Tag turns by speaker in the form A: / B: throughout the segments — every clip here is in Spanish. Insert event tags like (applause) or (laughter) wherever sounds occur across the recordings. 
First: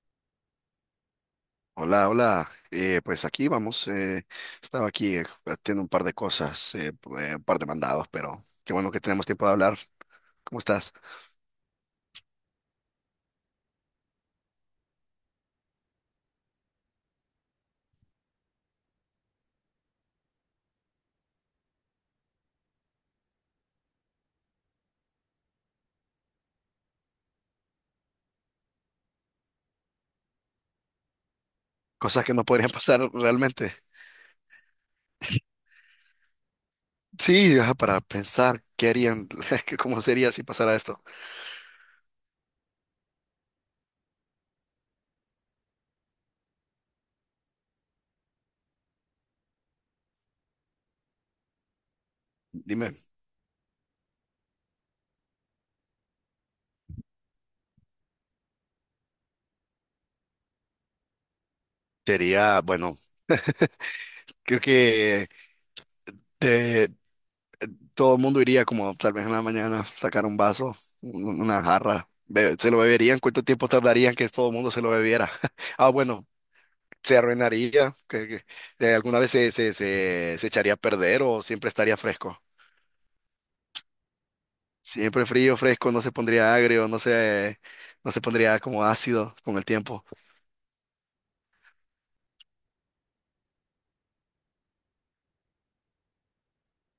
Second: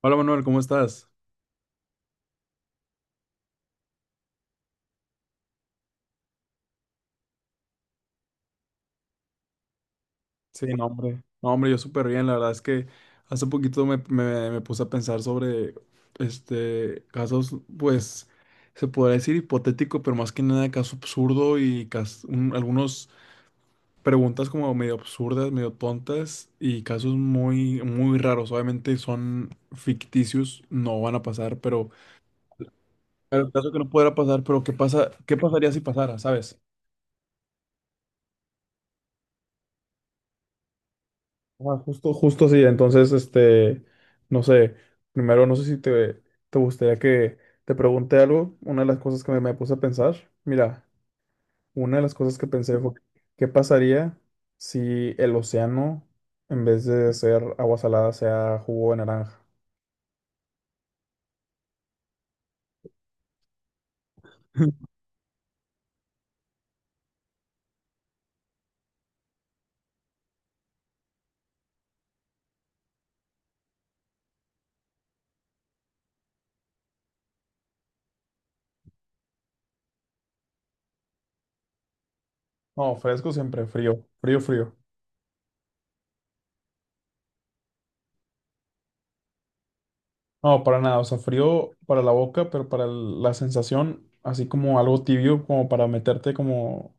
A: Hola Manuel, ¿cómo estás?
B: Hola, hola. Pues aquí vamos. Estaba aquí haciendo un par de cosas, un par de mandados, pero qué bueno que tenemos tiempo de hablar. ¿Cómo
A: Sí, no,
B: estás?
A: hombre. No, hombre, yo súper bien. La verdad es que hace poquito me puse a pensar sobre este casos, pues, se podría decir hipotético, pero más que nada caso absurdo y algunos preguntas como medio absurdas, medio tontas y casos muy, muy raros. Obviamente son ficticios, no van a pasar, pero
B: Cosas que no podrían (laughs) pasar
A: claro, caso
B: realmente.
A: que no pudiera pasar, pero ¿qué pasa? ¿Qué pasaría si pasara, sabes?
B: Sí, ajá, para pensar qué harían, (laughs) que cómo sería si pasara esto.
A: Ah, justo, justo sí. Entonces, no sé, primero no sé si te gustaría que te pregunte algo. Una de las cosas que me puse a pensar, mira, una de las cosas que pensé
B: Dime.
A: fue, ¿qué pasaría si el océano, en vez de ser agua salada, sea jugo de naranja?
B: Sería, bueno, creo
A: (laughs)
B: que te- todo el mundo iría como tal vez en la mañana, sacar un vaso, una jarra, se lo beberían, cuánto tiempo tardarían que todo el mundo se lo bebiera. (laughs) Ah, bueno, se arruinaría, alguna vez se echaría a perder o siempre estaría fresco.
A: No, fresco siempre, frío, frío, frío.
B: Siempre frío, fresco, no se pondría agrio, no se pondría como ácido con el tiempo.
A: No, para nada, o sea, frío para la boca, pero para la sensación, así como algo tibio, como para meterte como.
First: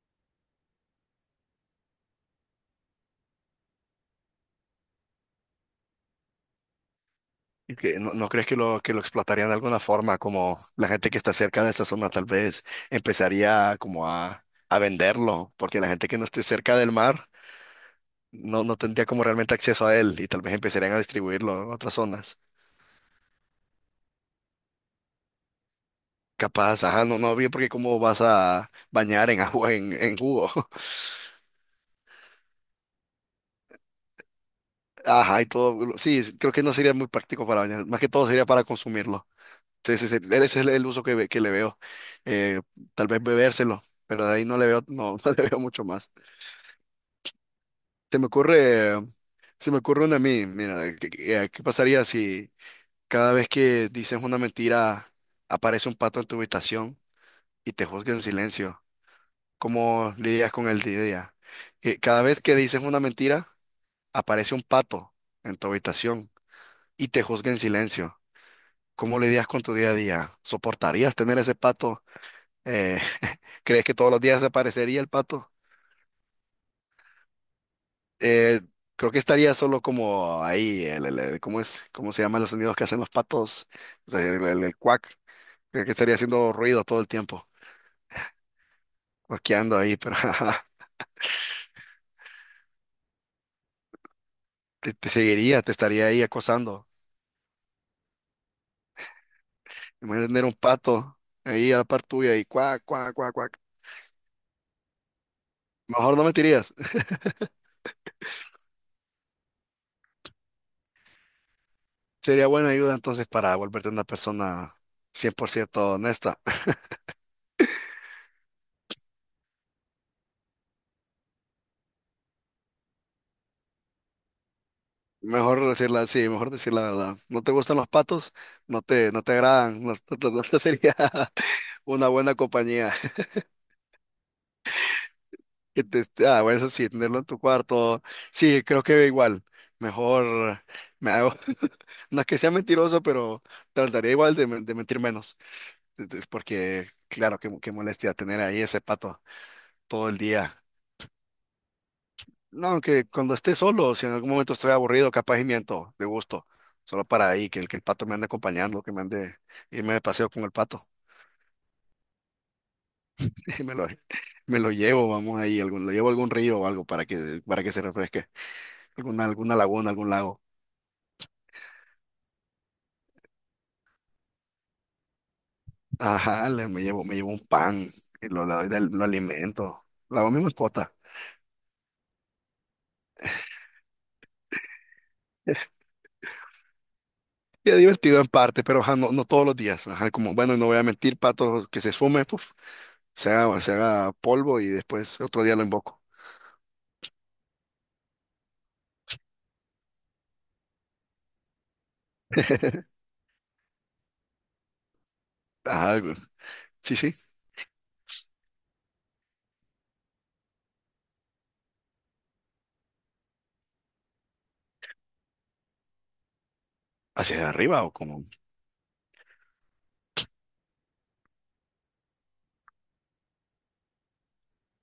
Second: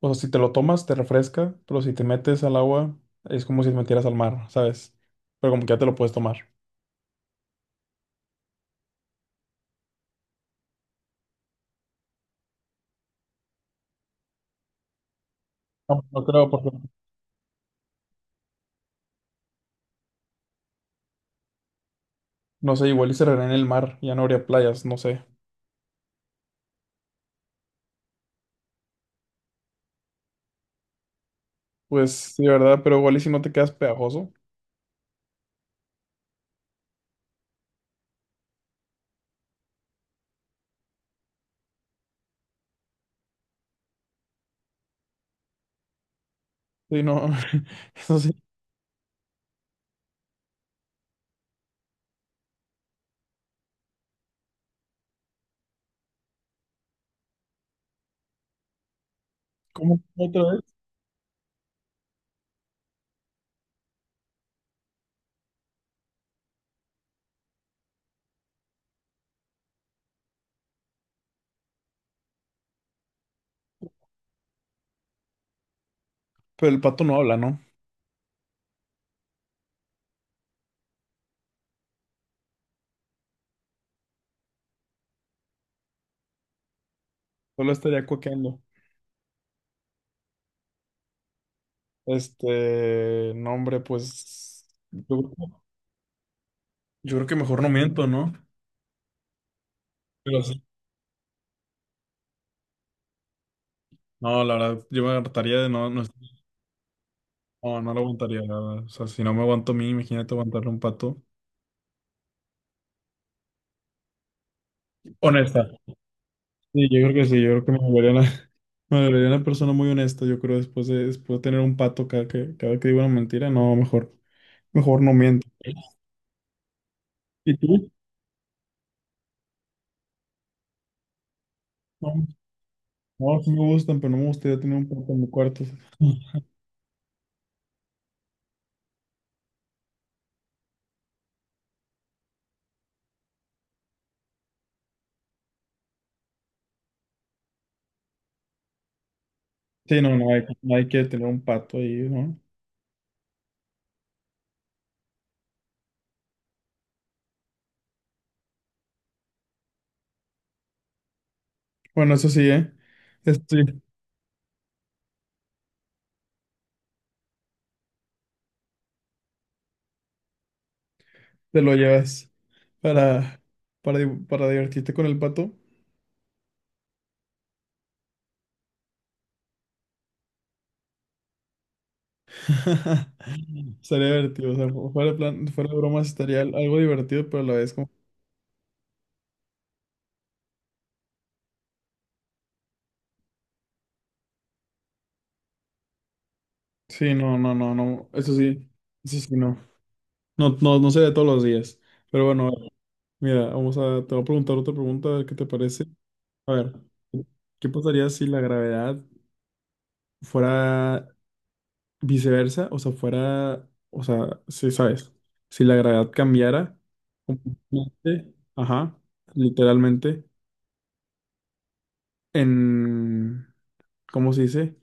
A: O sea, si te lo tomas, te refresca, pero si te metes al agua, es como si te metieras al mar, ¿sabes? Pero como que ya te lo puedes tomar.
B: Y que ¿no, no crees que que lo explotarían de alguna forma? Como la gente que está cerca de esa zona tal vez empezaría como a venderlo, porque la
A: No,
B: gente que
A: no
B: no esté
A: creo, porque
B: cerca del mar no, no tendría como realmente acceso a él y tal vez empezarían a distribuirlo en otras zonas.
A: no sé, igual y se en el mar, ya no habría playas, no sé.
B: Capaz, ajá, no, no, bien, porque cómo vas a bañar en agua, (laughs) en jugo. (laughs)
A: Pues sí, ¿verdad? Pero igual y si no te quedas pegajoso.
B: Ajá, y todo, sí, creo que no sería muy práctico para bañar, más que todo sería para consumirlo. Sí, sí, sí, ese es el uso que, que le veo. Eh, Tal vez bebérselo, pero de ahí no le veo, no, (laughs) no le veo mucho más.
A: Sí, no, (laughs) no
B: Se me
A: sé,
B: ocurre, eh, se me ocurre una a mí, mira, ¿ qué pasaría si cada vez que dices una mentira aparece un pato en tu habitación y te juzga en silencio?
A: ¿cómo
B: ¿Cómo
A: otra
B: lidias
A: vez?
B: con el día a día? Que cada vez que dices una mentira, aparece un pato en tu habitación y te juzga en silencio. ¿Cómo lidias con tu día a día? ¿Soportarías tener ese pato? Eh, (laughs) ¿crees que todos los días aparecería el pato?
A: Pero el pato no habla, ¿no?
B: Eh, Creo que estaría solo como ahí, ¿cómo es? ¿Cómo se llaman los sonidos que hacen los patos? O sea, el cuac. Creo que estaría haciendo ruido todo el tiempo,
A: Solo estaría cuaqueando.
B: cuaqueando ahí, pero (laughs)
A: No, hombre, pues
B: te
A: yo,
B: seguiría, te estaría ahí acosando.
A: yo creo que mejor no miento, ¿no?
B: Imagínate
A: Pero
B: tener un
A: sí.
B: pato ahí a la par tuya y cuac, cuac, cuac, cuac.
A: No, la verdad, yo me hartaría de no.
B: Mejor no mentirías. (laughs)
A: No, no lo aguantaría, la verdad. O sea, si no me aguanto a mí, imagínate aguantarle a un pato.
B: Sería buena ayuda entonces para volverte una persona cien por
A: Honesta.
B: ciento honesta. (laughs)
A: Sí, yo creo que sí, yo creo que me volvería una, (laughs) me volvería una persona muy honesta, yo creo, después de tener un pato cada que digo una mentira, no, mejor, mejor no miento.
B: Mejor decirla sí mejor decir la verdad. ¿No te
A: ¿Y
B: gustan los
A: tú?
B: patos? No te agradan. (laughs) No, no te sería (laughs) una
A: No,
B: buena compañía. (laughs)
A: no, sí me gustan, pero no me gustaría tener un pato en mi cuarto.
B: Ah,
A: (laughs)
B: bueno, eso sí, tenerlo en tu cuarto. Sí, creo que igual. Mejor me hago. (laughs) No es que sea mentiroso, pero trataría igual de mentir menos. Es porque, claro, qué molestia tener ahí ese pato
A: Sí,
B: todo
A: no,
B: el
A: no hay,
B: día.
A: nadie quiere tener un pato ahí, ¿no?
B: No, que cuando esté solo, si en algún momento estoy aburrido, capaz y miento, de gusto. Solo para ahí, que el pato me ande acompañando, que me ande, irme de paseo con el pato.
A: Bueno, eso sí, ¿eh?
B: (laughs)
A: Esto
B: Y
A: sí,
B: me lo llevo, vamos ahí, algún, lo llevo a algún río o algo para que se refresque. Alguna, alguna laguna, algún lago.
A: te lo llevas para, para divertirte con el pato.
B: Ajá, me llevo un pan, y lo alimento. La hago mi mascota.
A: (laughs) Estaría divertido, o sea, fuera de plan, fuera de bromas, estaría algo divertido, pero a la
B: Y
A: vez
B: es
A: como...
B: divertido en parte, pero ajá, no, no todos los días. Ajá, como, bueno, no voy a mentir, pato que se esfume, puf, se haga polvo y después otro día lo invoco.
A: Sí, no, no, no, no, eso sí, no. No, no, no sería todos los días. Pero bueno,
B: (laughs)
A: mira, vamos a, te voy a preguntar otra pregunta, a ver qué te parece.
B: Ajá, güey.
A: A ver,
B: Sí, sí.
A: ¿qué pasaría si la gravedad fuera viceversa? O sea, fuera, o sea, sí, sabes, si la gravedad cambiara
B: ¿Hacia arriba o como
A: completamente, ajá, literalmente, en, ¿cómo se dice?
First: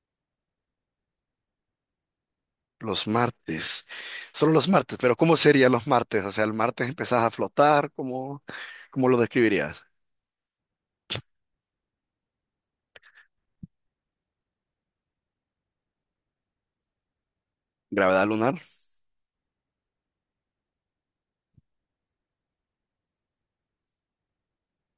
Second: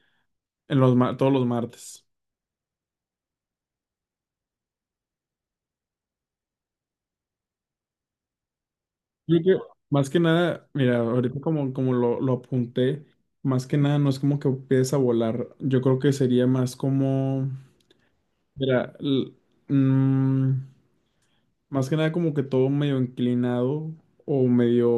A: En los, todos los martes.
B: los martes? Solo los martes, pero ¿cómo serían los martes? O sea, el martes empezás a flotar, ¿cómo, cómo lo
A: Yo creo,
B: describirías?
A: más que nada, mira, ahorita como, lo apunté, más que nada no es como que empieces a volar. Yo creo que sería más como,
B: ¿Gravedad lunar?
A: mira, mm, más que nada como que todo medio inclinado o medio...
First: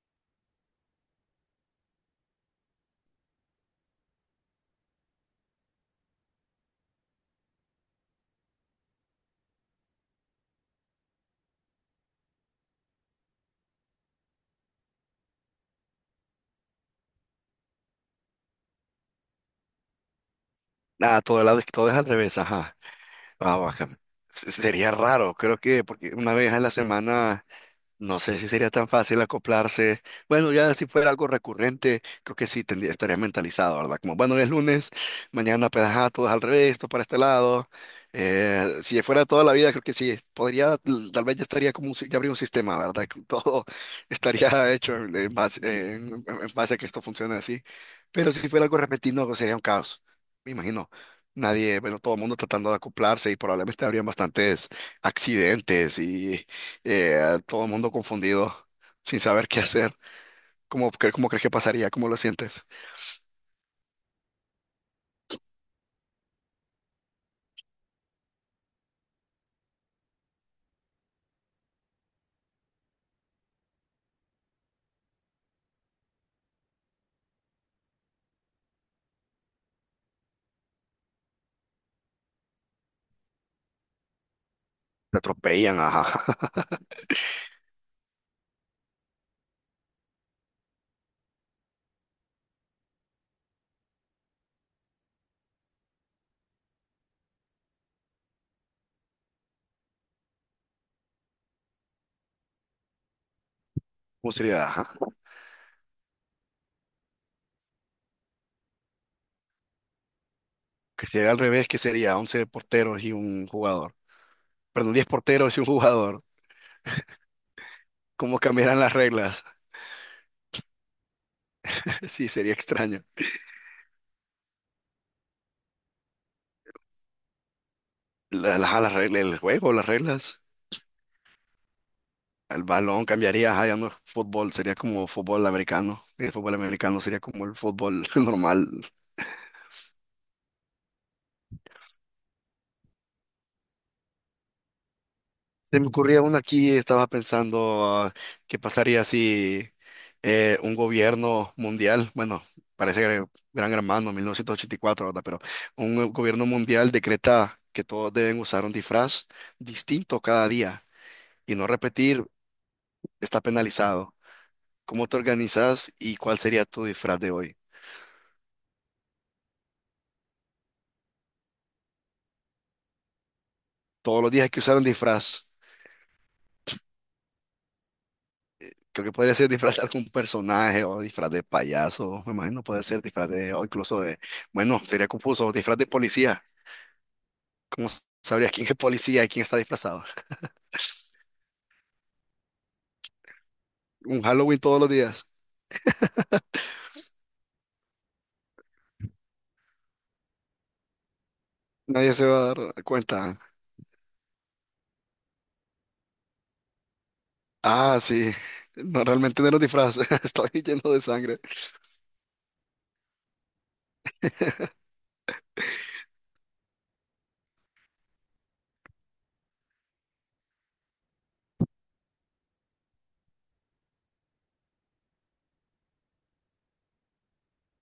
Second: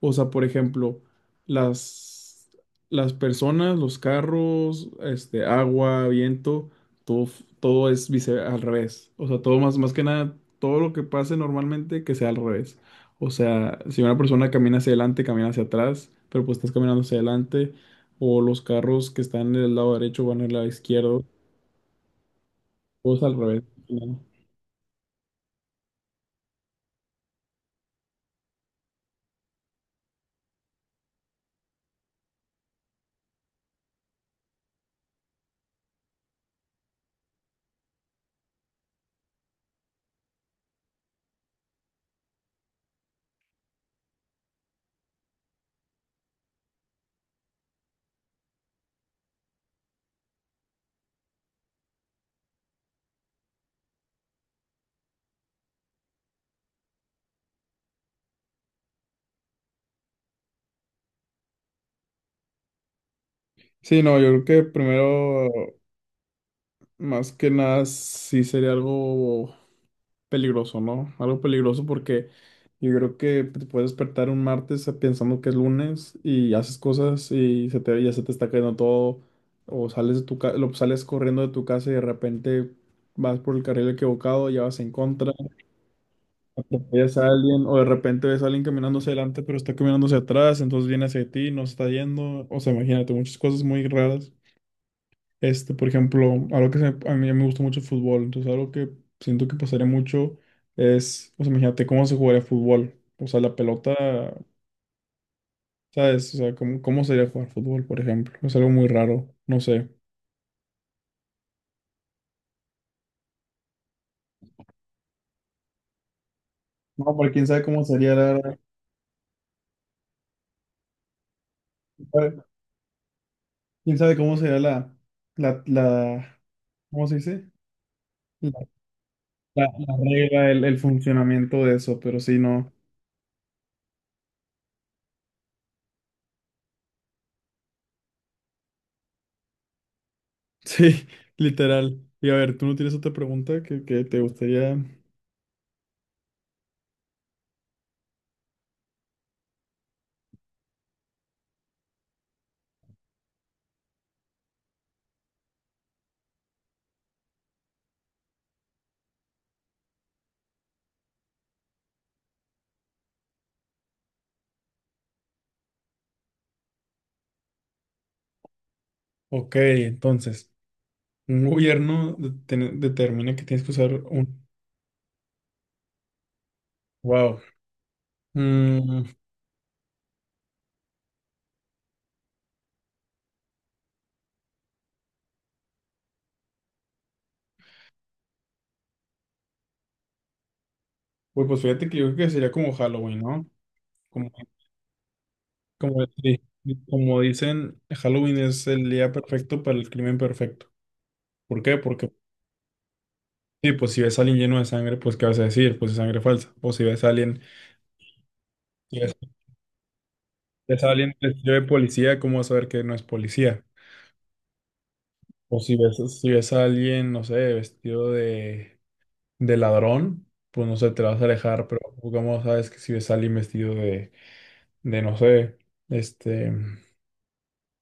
A: O sea, por ejemplo, las, las personas, los carros, este, agua, viento, todo, todo es al revés. O sea, todo más, más que nada, todo lo que pase normalmente que sea al revés. O sea, si una persona camina hacia adelante, camina hacia atrás, pero pues estás caminando hacia adelante. O los carros que están del lado derecho van al lado
B: Ah,
A: izquierdo,
B: todo, lado, todo es al revés, ajá.
A: todo es al
B: Ah,
A: revés.
B: baja. Sería raro, creo que, porque una vez a la semana. No sé si sería tan fácil acoplarse. Bueno, ya si fuera algo recurrente, creo que sí tendría, estaría mentalizado, ¿verdad? Como, bueno, es lunes, mañana pues ajá, todo es al revés, todo para este lado. Si fuera toda la vida, creo que sí, podría, tal vez ya estaría como, un si- ya habría un sistema, ¿verdad? Que todo (laughs) estaría hecho en base a que esto funcione así. Pero si fuera algo repentino, pues, sería un caos, me imagino. Nadie, bueno, todo el mundo tratando de acoplarse y probablemente habrían bastantes accidentes y todo el mundo confundido, (laughs) sin saber qué hacer. ¿ cómo crees que pasaría? ¿Cómo lo sientes?
A: Sí, no, yo creo que primero, más que nada, sí sería algo peligroso, ¿no? Algo peligroso porque yo creo que te puedes despertar un martes pensando que es lunes y haces cosas y ya se te está cayendo todo, o sales de tu sales corriendo de tu casa y de repente vas por el carril equivocado, ya vas en
B: Te
A: contra,
B: atropellan, ajá. (laughs)
A: atropellas a alguien, o de repente ves a alguien caminando hacia adelante pero está caminando hacia atrás, entonces viene hacia ti, no se está yendo, o sea, imagínate, muchas cosas muy raras. Este, por ejemplo, algo que a mí me gusta mucho el fútbol, entonces algo que siento que pasaría mucho es, o sea, imagínate cómo se jugaría fútbol, o sea, la pelota,
B: ¿Cómo sería? Ajá.
A: ¿sabes? O sea, cómo, cómo sería jugar fútbol, por ejemplo, es algo muy raro, no sé.
B: Que sería al revés, que sería 11 porteros y un jugador. Perdón, 10 porteros y un jugador.
A: No, pero quién sabe cómo sería
B: ¿Cómo
A: la,
B: cambiarán las reglas? (laughs) Sí, sería extraño.
A: quién sabe cómo sería la, ¿cómo se dice? La,
B: Las, reglas el juego, las
A: la
B: reglas.
A: regla, el funcionamiento de eso, pero sí,
B: El
A: no.
B: balón cambiaría, ajá, ya no es fútbol, sería como fútbol americano. El fútbol americano sería como el fútbol (laughs) normal.
A: Sí, (laughs) literal. Y a ver, ¿tú no tienes otra pregunta que te gustaría?
B: Se me ocurría una aquí, estaba pensando ah, qué pasaría si un gobierno mundial, bueno, parece que Gran Hermano, 1984, ¿verdad? Pero un gobierno mundial decreta que todos deben usar un disfraz distinto cada día y no repetir está penalizado. ¿Cómo te organizas y cuál sería tu disfraz de hoy?
A: Ok, entonces. Un gobierno determina que tienes que usar
B: Todos los
A: un...
B: días hay que usar un disfraz.
A: Wow.
B: Creo que
A: Mm,
B: podría ser disfraz de algún personaje o disfraz de payaso, me imagino puede ser disfraz de, o incluso de, bueno, sería confuso, disfraz de policía. ¿Cómo sabrías quién es policía y quién está disfrazado?
A: pues, pues fíjate que yo creo que sería como Halloween, ¿no?
B: Un
A: Como,
B: Halloween todos los días.
A: como, di- como dicen, Halloween es el día perfecto para el crimen perfecto. ¿Por qué? Porque,
B: Nadie se va a dar cuenta.
A: sí, pues si ves a alguien lleno de sangre, pues ¿qué vas a decir? Pues es sangre falsa. O si ves a alguien,
B: Ah, sí.
A: si
B: No, realmente no los disfraces. (laughs) Estoy
A: ves a
B: lleno de
A: alguien
B: sangre.
A: vestido de policía, ¿cómo vas a saber que no es policía? O si ves, si ves a alguien, no sé, vestido de ladrón, pues no sé, te vas a alejar, pero como sabes que si ves a alguien vestido de no sé, este,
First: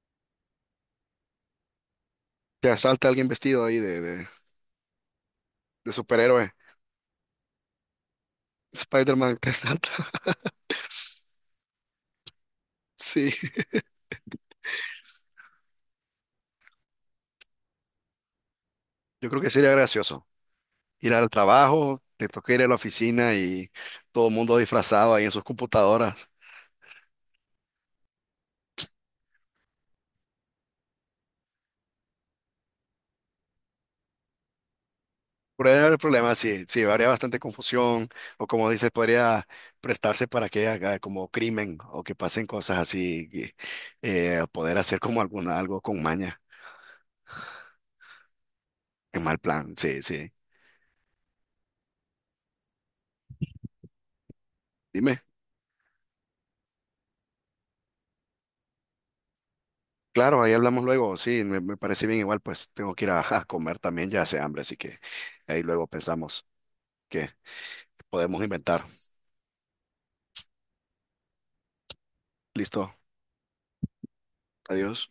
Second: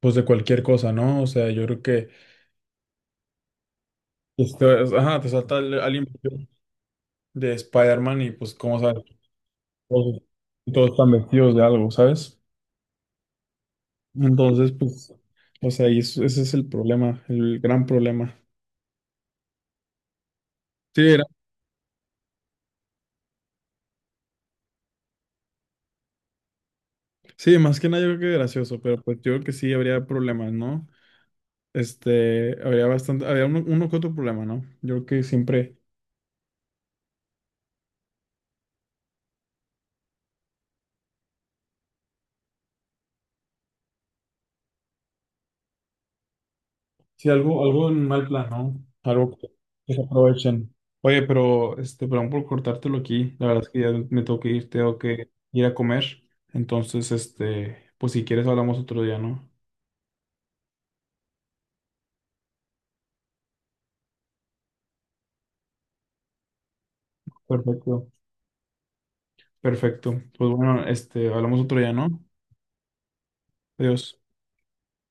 A: pues de cualquier cosa, ¿no? O sea, yo creo que,
B: Te asalta alguien vestido ahí
A: ajá, te salta
B: de
A: alguien vestido
B: superhéroe.
A: de Spider-Man y pues como sabes,
B: Spider-Man te asalta.
A: todos,
B: (laughs)
A: todos están vestidos de algo, ¿sabes?
B: Sí.
A: Entonces, pues, o sea, y ese es el problema, el gran problema.
B: Yo creo que sería gracioso.
A: Sí,
B: Ir al trabajo, te toca ir a la oficina y todo el mundo disfrazado ahí en sus computadoras.
A: sí, más que nada yo creo que gracioso, pero pues yo creo que sí habría problemas, ¿no? Este, habría bastante, habría uno, uno que otro problema, ¿no? Yo creo que siempre,
B: Podría haber problemas, sí, sí, habría bastante confusión, o como dices, podría prestarse para que haga como crimen o que pasen cosas así, que, poder hacer como alguna, algo con maña,
A: sí, algo, algo en mal plan, ¿no?
B: en
A: Algo
B: mal plan,
A: que se
B: sí, sí.
A: aprovechen. Oye, pero, este, perdón por cortártelo aquí. La verdad es que ya me tengo
B: Dime,
A: que ir a comer. Entonces, este, pues si quieres hablamos otro día, ¿no?
B: claro, ahí hablamos luego, sí, me parece bien igual, pues tengo que ir a comer también, ya hace hambre, así que ahí luego pensamos que
A: Perfecto.
B: podemos inventar.
A: Perfecto. Pues bueno, este, hablamos otro día, ¿no?
B: Listo,
A: Adiós.
B: adiós.